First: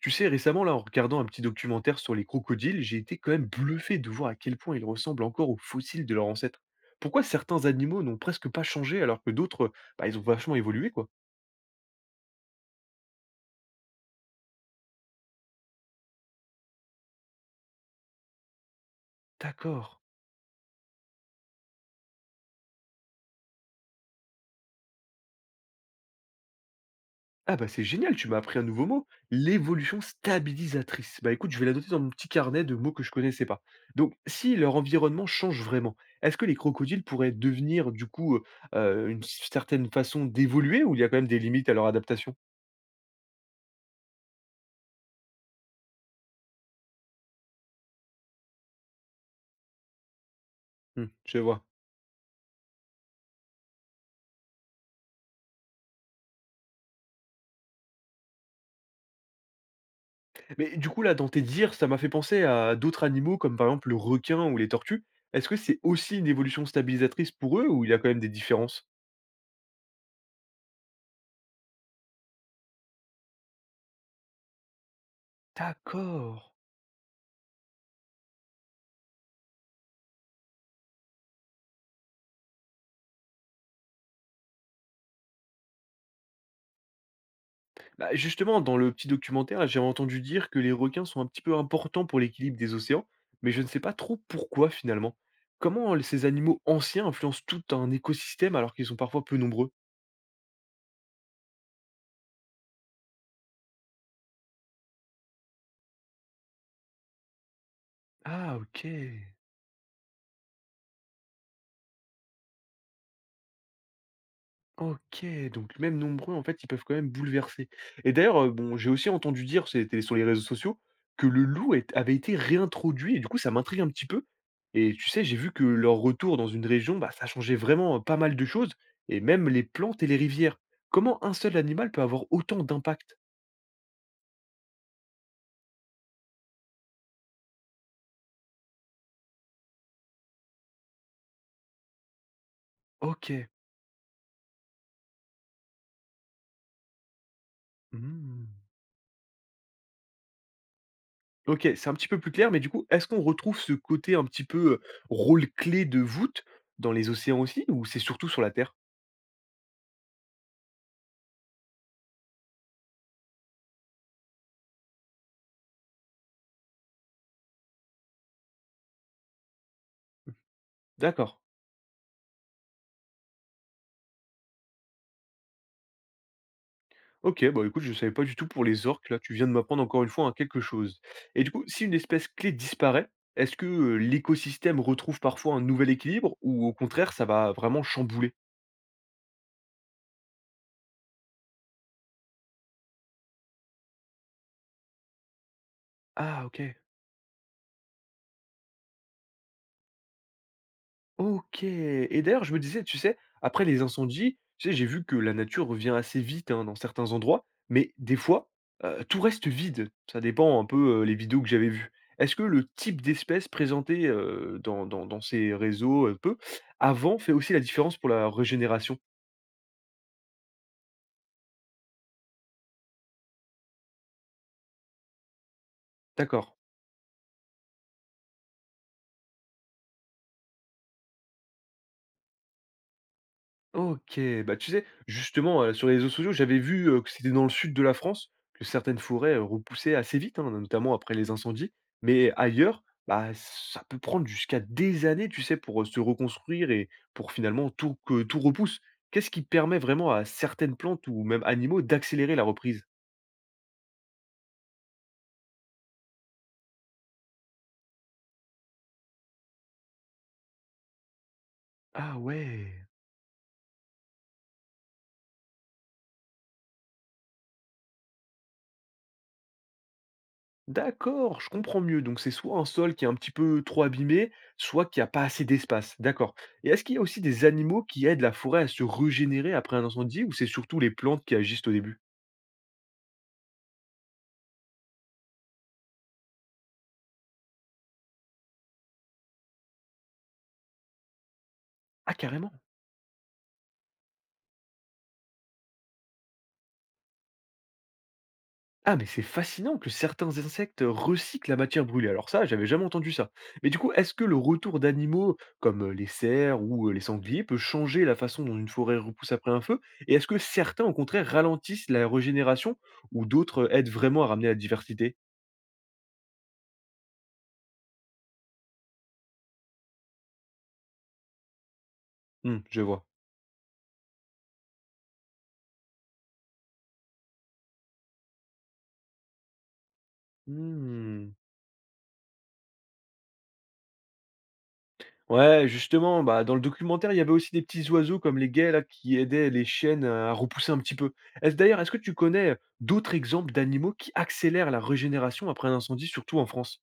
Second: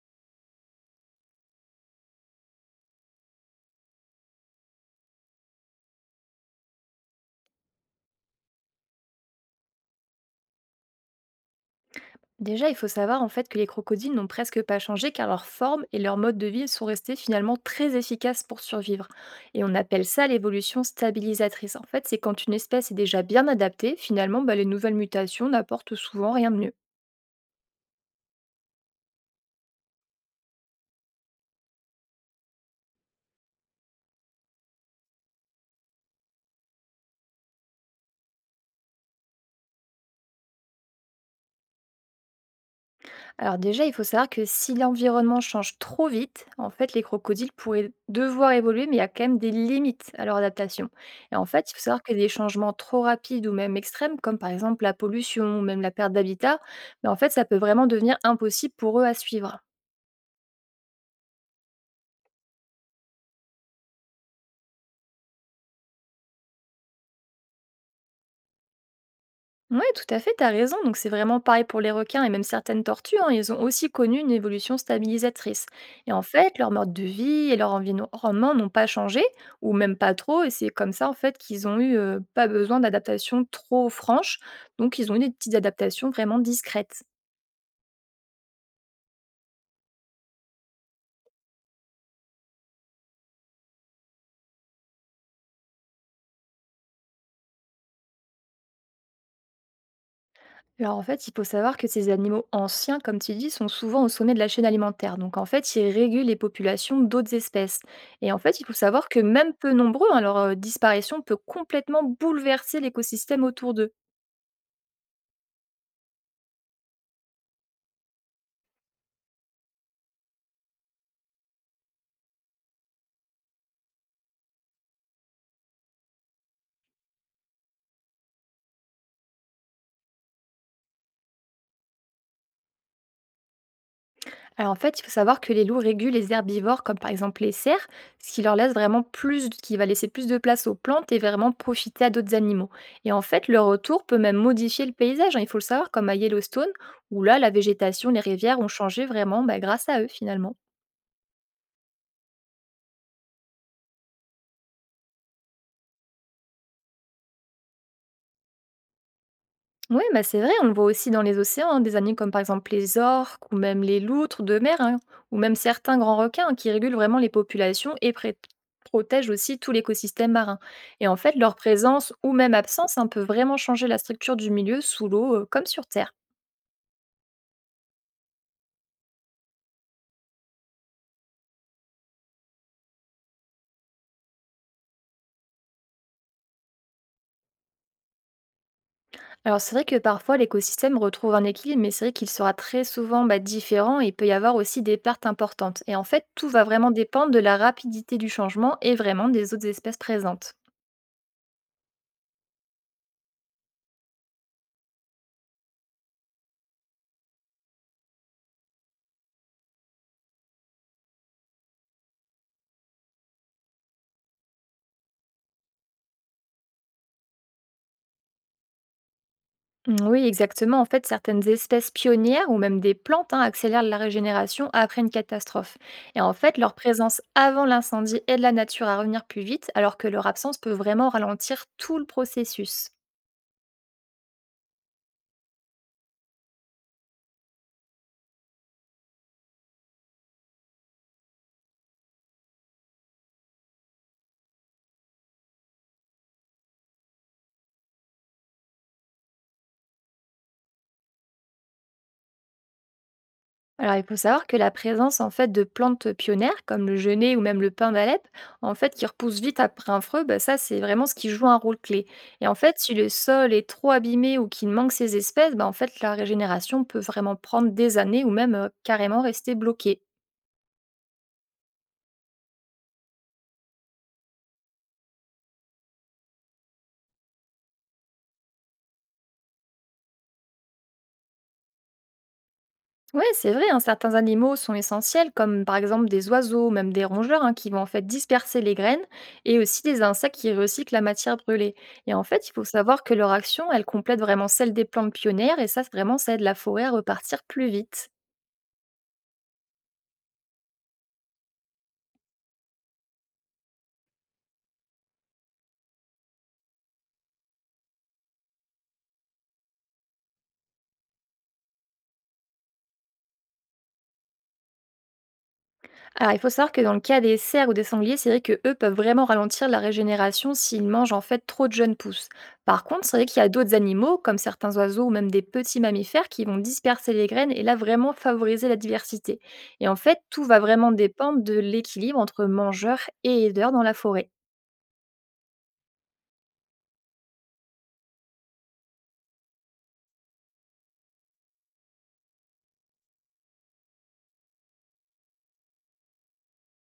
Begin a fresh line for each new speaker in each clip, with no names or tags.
Tu sais, récemment, là, en regardant un petit documentaire sur les crocodiles, j'ai été quand même bluffé de voir à quel point ils ressemblent encore aux fossiles de leurs ancêtres. Pourquoi certains animaux n'ont presque pas changé alors que d'autres, bah, ils ont vachement évolué, quoi.
Déjà, il faut savoir en fait que les crocodiles n'ont presque pas changé car leur forme et leur mode de vie sont restés finalement très efficaces pour survivre. Et on
D'accord.
appelle ça l'évolution stabilisatrice. En fait, c'est quand une espèce est déjà bien adaptée, finalement, bah, les nouvelles mutations n'apportent souvent rien de mieux.
Ah bah c'est génial, tu m'as appris un nouveau mot, l'évolution stabilisatrice. Bah écoute, je vais la noter dans mon petit carnet de mots que je connaissais pas. Donc, si leur environnement change vraiment, est-ce que les crocodiles pourraient devenir du coup une certaine façon d'évoluer ou il y a quand même des limites à leur adaptation.
Alors déjà, il faut savoir que si l'environnement change trop vite, en fait, les crocodiles pourraient devoir évoluer, mais il y a quand même des limites à leur adaptation. Et
Je
en
vois.
fait, il faut savoir que des changements trop rapides ou même extrêmes, comme par exemple la pollution ou même la perte d'habitat, ben en fait, ça peut vraiment devenir impossible pour eux à suivre.
Mais du coup, là, dans tes dires, ça m'a fait penser à d'autres animaux comme par exemple le requin ou les tortues. Est-ce que c'est aussi une évolution stabilisatrice pour eux ou il y a quand même des différences?
Ouais, tout à fait, tu as raison. Donc c'est vraiment pareil pour les requins et même certaines tortues, hein. Ils ont aussi connu une évolution stabilisatrice. Et en
D'accord.
fait, leur mode de vie et leur environnement n'ont pas changé, ou même pas trop. Et c'est comme ça, en fait, qu'ils ont eu pas besoin d'adaptations trop franches. Donc ils ont eu des petites adaptations vraiment discrètes.
Bah, justement, dans le petit documentaire, j'ai entendu dire que les requins sont un petit peu importants pour l'équilibre des océans, mais je ne sais pas trop pourquoi finalement. Comment ces animaux anciens influencent tout un écosystème alors qu'ils sont parfois peu nombreux?
Alors en fait, il faut savoir que ces animaux anciens, comme tu dis, sont souvent au sommet de la chaîne alimentaire. Donc en fait, ils régulent les populations d'autres espèces. Et en
Ah,
fait, il faut
ok.
savoir que même peu nombreux, hein, leur disparition peut complètement bouleverser l'écosystème autour d'eux.
OK, donc même nombreux, en fait, ils peuvent quand même bouleverser. Et d'ailleurs, bon, j'ai aussi entendu dire, c'était sur les réseaux sociaux, que le loup est avait été réintroduit et du coup, ça m'intrigue un petit peu. Et tu sais, j'ai vu que leur retour dans une région, bah, ça changeait vraiment, pas mal de choses et même les plantes et les rivières. Comment un seul animal peut avoir autant d'impact?
Alors en fait, il faut savoir que les loups régulent les herbivores, comme par exemple les cerfs, ce qui leur laisse vraiment plus, qui va laisser plus de place aux plantes et vraiment profiter à d'autres animaux. Et en
OK.
fait, leur retour peut même modifier le paysage, hein, il faut le savoir, comme à Yellowstone, où là, la végétation, les
Mmh.
rivières ont changé vraiment, bah, grâce à eux finalement.
OK, c'est un petit peu plus clair, mais du coup, est-ce qu'on retrouve ce côté un petit peu, rôle clé de voûte dans les océans aussi ou c'est surtout sur la terre?
Ouais, bah c'est vrai, on le voit aussi dans les océans, hein, des animaux comme par exemple les orques ou même les loutres de mer, hein, ou même certains grands requins, hein, qui régulent vraiment les populations et protègent aussi tout l'écosystème marin. Et en
D'accord.
fait, leur présence ou même absence, hein, peut vraiment changer la structure du milieu sous l'eau, comme sur Terre.
Ok, bah écoute, je savais pas du tout pour les orques, là tu viens de m'apprendre encore une fois hein, quelque chose. Et du coup, si une espèce clé disparaît, est-ce que l'écosystème retrouve parfois un nouvel équilibre ou au contraire ça va vraiment chambouler?
Alors c'est vrai que parfois l'écosystème retrouve un équilibre, mais c'est vrai qu'il sera très souvent, bah, différent et il peut y avoir aussi des pertes importantes. Et en fait,
Ah
tout
ok.
va vraiment dépendre de la rapidité du changement et vraiment des autres espèces présentes.
OK et d'ailleurs, je me disais, tu sais, après les incendies, tu sais, j'ai vu que la nature revient assez vite, hein, dans certains endroits, mais des fois, tout reste vide. Ça dépend un peu, les vidéos que j'avais vues. Est-ce que le type d'espèce présenté, dans ces réseaux, peu avant fait aussi la différence pour la régénération?
Mm. Oui, exactement. En fait, certaines espèces pionnières ou même des plantes, hein, accélèrent la régénération après une catastrophe. Et en
D'accord.
fait, leur présence avant l'incendie aide la nature à revenir plus vite, alors que leur absence peut vraiment ralentir tout le processus.
OK, bah, tu sais, justement, sur les réseaux sociaux, j'avais vu, que c'était dans le sud de la France que certaines forêts, repoussaient assez vite, hein, notamment après les incendies. Mais ailleurs, bah, ça peut prendre jusqu'à des années, tu sais, pour, se reconstruire et pour finalement tout que tout repousse. Qu'est-ce qui permet vraiment à certaines plantes ou même animaux d'accélérer la reprise?
Alors, il faut savoir que la présence en fait de plantes pionnières comme le genêt ou même le pin d'Alep, en fait, qui repoussent vite après un feu, bah, ça c'est vraiment ce qui joue un rôle clé.
Ah
Et en fait,
ouais!
si le sol est trop abîmé ou qu'il manque ces espèces, bah, en fait, la régénération peut vraiment prendre des années ou même carrément rester bloquée.
D'accord, je comprends mieux. Donc c'est soit un sol qui est un petit peu trop abîmé, soit qui a pas assez d'espace. D'accord. Et est-ce qu'il y a aussi des animaux qui aident la forêt à se régénérer après un incendie ou c'est surtout les plantes qui agissent au début?
Oui, c'est vrai, hein, certains animaux sont essentiels, comme par exemple des oiseaux, ou même des rongeurs, hein, qui vont en fait disperser les graines, et aussi des insectes qui recyclent la matière brûlée. Et
Ah
en fait, il
carrément.
faut savoir que leur action, elle complète vraiment celle des plantes pionnières, et ça, vraiment, ça aide la forêt à repartir plus vite.
Ah mais c'est fascinant que certains insectes recyclent la matière brûlée. Alors ça, j'avais jamais entendu ça. Mais du coup, est-ce que le retour d'animaux comme les cerfs ou les sangliers peut changer la façon dont une forêt repousse après un feu? Et est-ce que certains au contraire ralentissent la régénération ou d'autres aident vraiment à ramener la diversité?
Alors, il faut savoir que dans le cas des cerfs ou des sangliers, c'est vrai que eux peuvent vraiment ralentir la régénération s'ils mangent en fait trop de jeunes pousses.
Je
Par contre,
vois.
c'est vrai qu'il y a d'autres animaux, comme certains oiseaux ou même des petits mammifères, qui vont disperser les graines et là vraiment favoriser la diversité. Et en fait, tout va vraiment
Mmh.
dépendre de l'équilibre entre mangeurs et aideurs dans la forêt.
Ouais, justement, bah, dans le documentaire, il y avait aussi des petits oiseaux comme les guêles là, qui aidaient les chiennes à repousser un petit peu. Est-ce d'ailleurs, est-ce que tu connais d'autres exemples d'animaux qui accélèrent la régénération après un incendie, surtout en France?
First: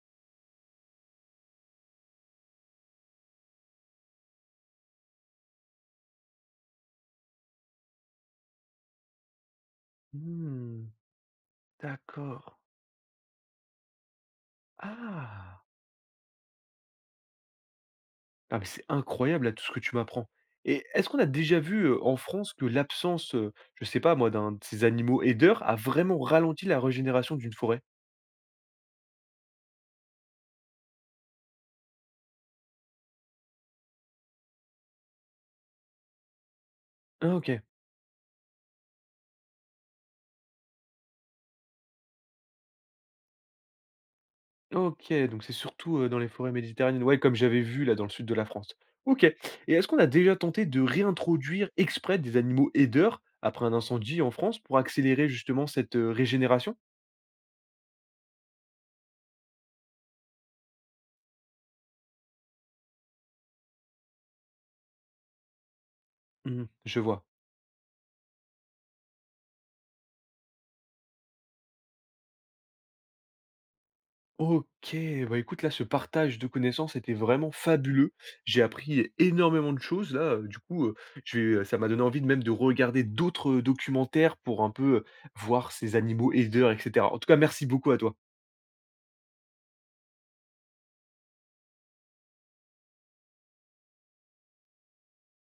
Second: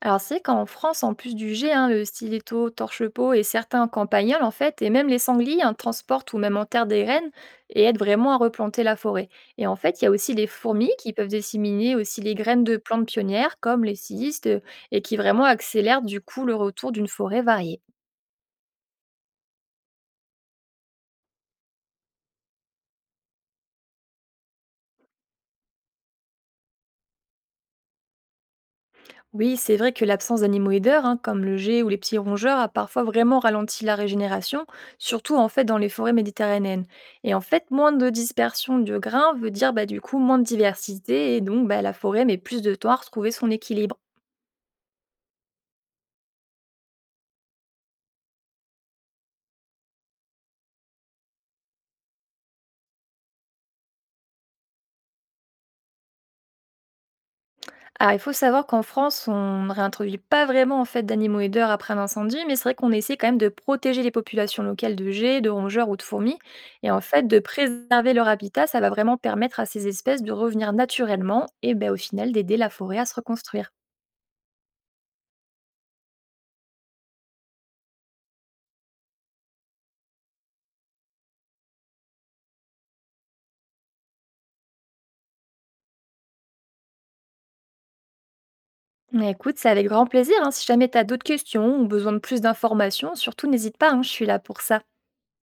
Alors c'est vrai qu'en France, en plus du jet, hein, le stiletto, torche-peau et certains campagnols, en fait, et même les sangliers, hein, transportent ou même enterrent des graines et aident vraiment à replanter la forêt. Et en fait, il y a aussi les
Mmh,
fourmis qui peuvent disséminer aussi les
d'accord.
graines de plantes pionnières, comme les silistes, et qui vraiment
Ah.
accélèrent du coup le retour d'une forêt variée.
Ah, mais c'est incroyable là, tout ce que tu m'apprends. Et est-ce qu'on a déjà vu en France que l'absence, je sais pas moi, d'un de ces animaux aideurs a vraiment ralenti la régénération d'une forêt?
Oui, c'est vrai que l'absence d'animaux aideurs, hein, comme le jet ou les petits rongeurs, a parfois vraiment ralenti la régénération, surtout en fait dans les forêts méditerranéennes. Et
Ah,
en
ok.
fait, moins de dispersion de grains veut dire, bah, du coup moins de diversité et donc, bah, la forêt met plus de temps à retrouver son équilibre.
OK, donc c'est surtout, dans les forêts méditerranéennes, ouais, comme j'avais vu là dans le sud de la France. OK et est-ce qu'on a déjà tenté de réintroduire exprès des animaux aideurs après un incendie en France pour accélérer justement cette, régénération?
Alors, il faut savoir qu'en France, on ne réintroduit pas vraiment en fait d'animaux aideurs après un incendie, mais c'est vrai qu'on essaie quand même de protéger les populations locales de geais, de rongeurs ou de fourmis.
Mmh,
Et en
je vois.
fait, de préserver leur habitat, ça va vraiment permettre à ces espèces de revenir naturellement et ben, au final d'aider la forêt à se reconstruire.
OK, bah, écoute là, ce partage de connaissances était vraiment fabuleux. J'ai appris énormément de choses là, du coup, je vais, ça m'a donné envie de même de regarder d'autres, documentaires pour un peu, voir ces animaux aideurs et cetera. En tout cas, merci beaucoup à toi.
Mais écoute, c'est avec grand plaisir, hein. Si jamais tu as d'autres questions ou besoin de plus d'informations, surtout n'hésite pas, hein, je suis là pour ça.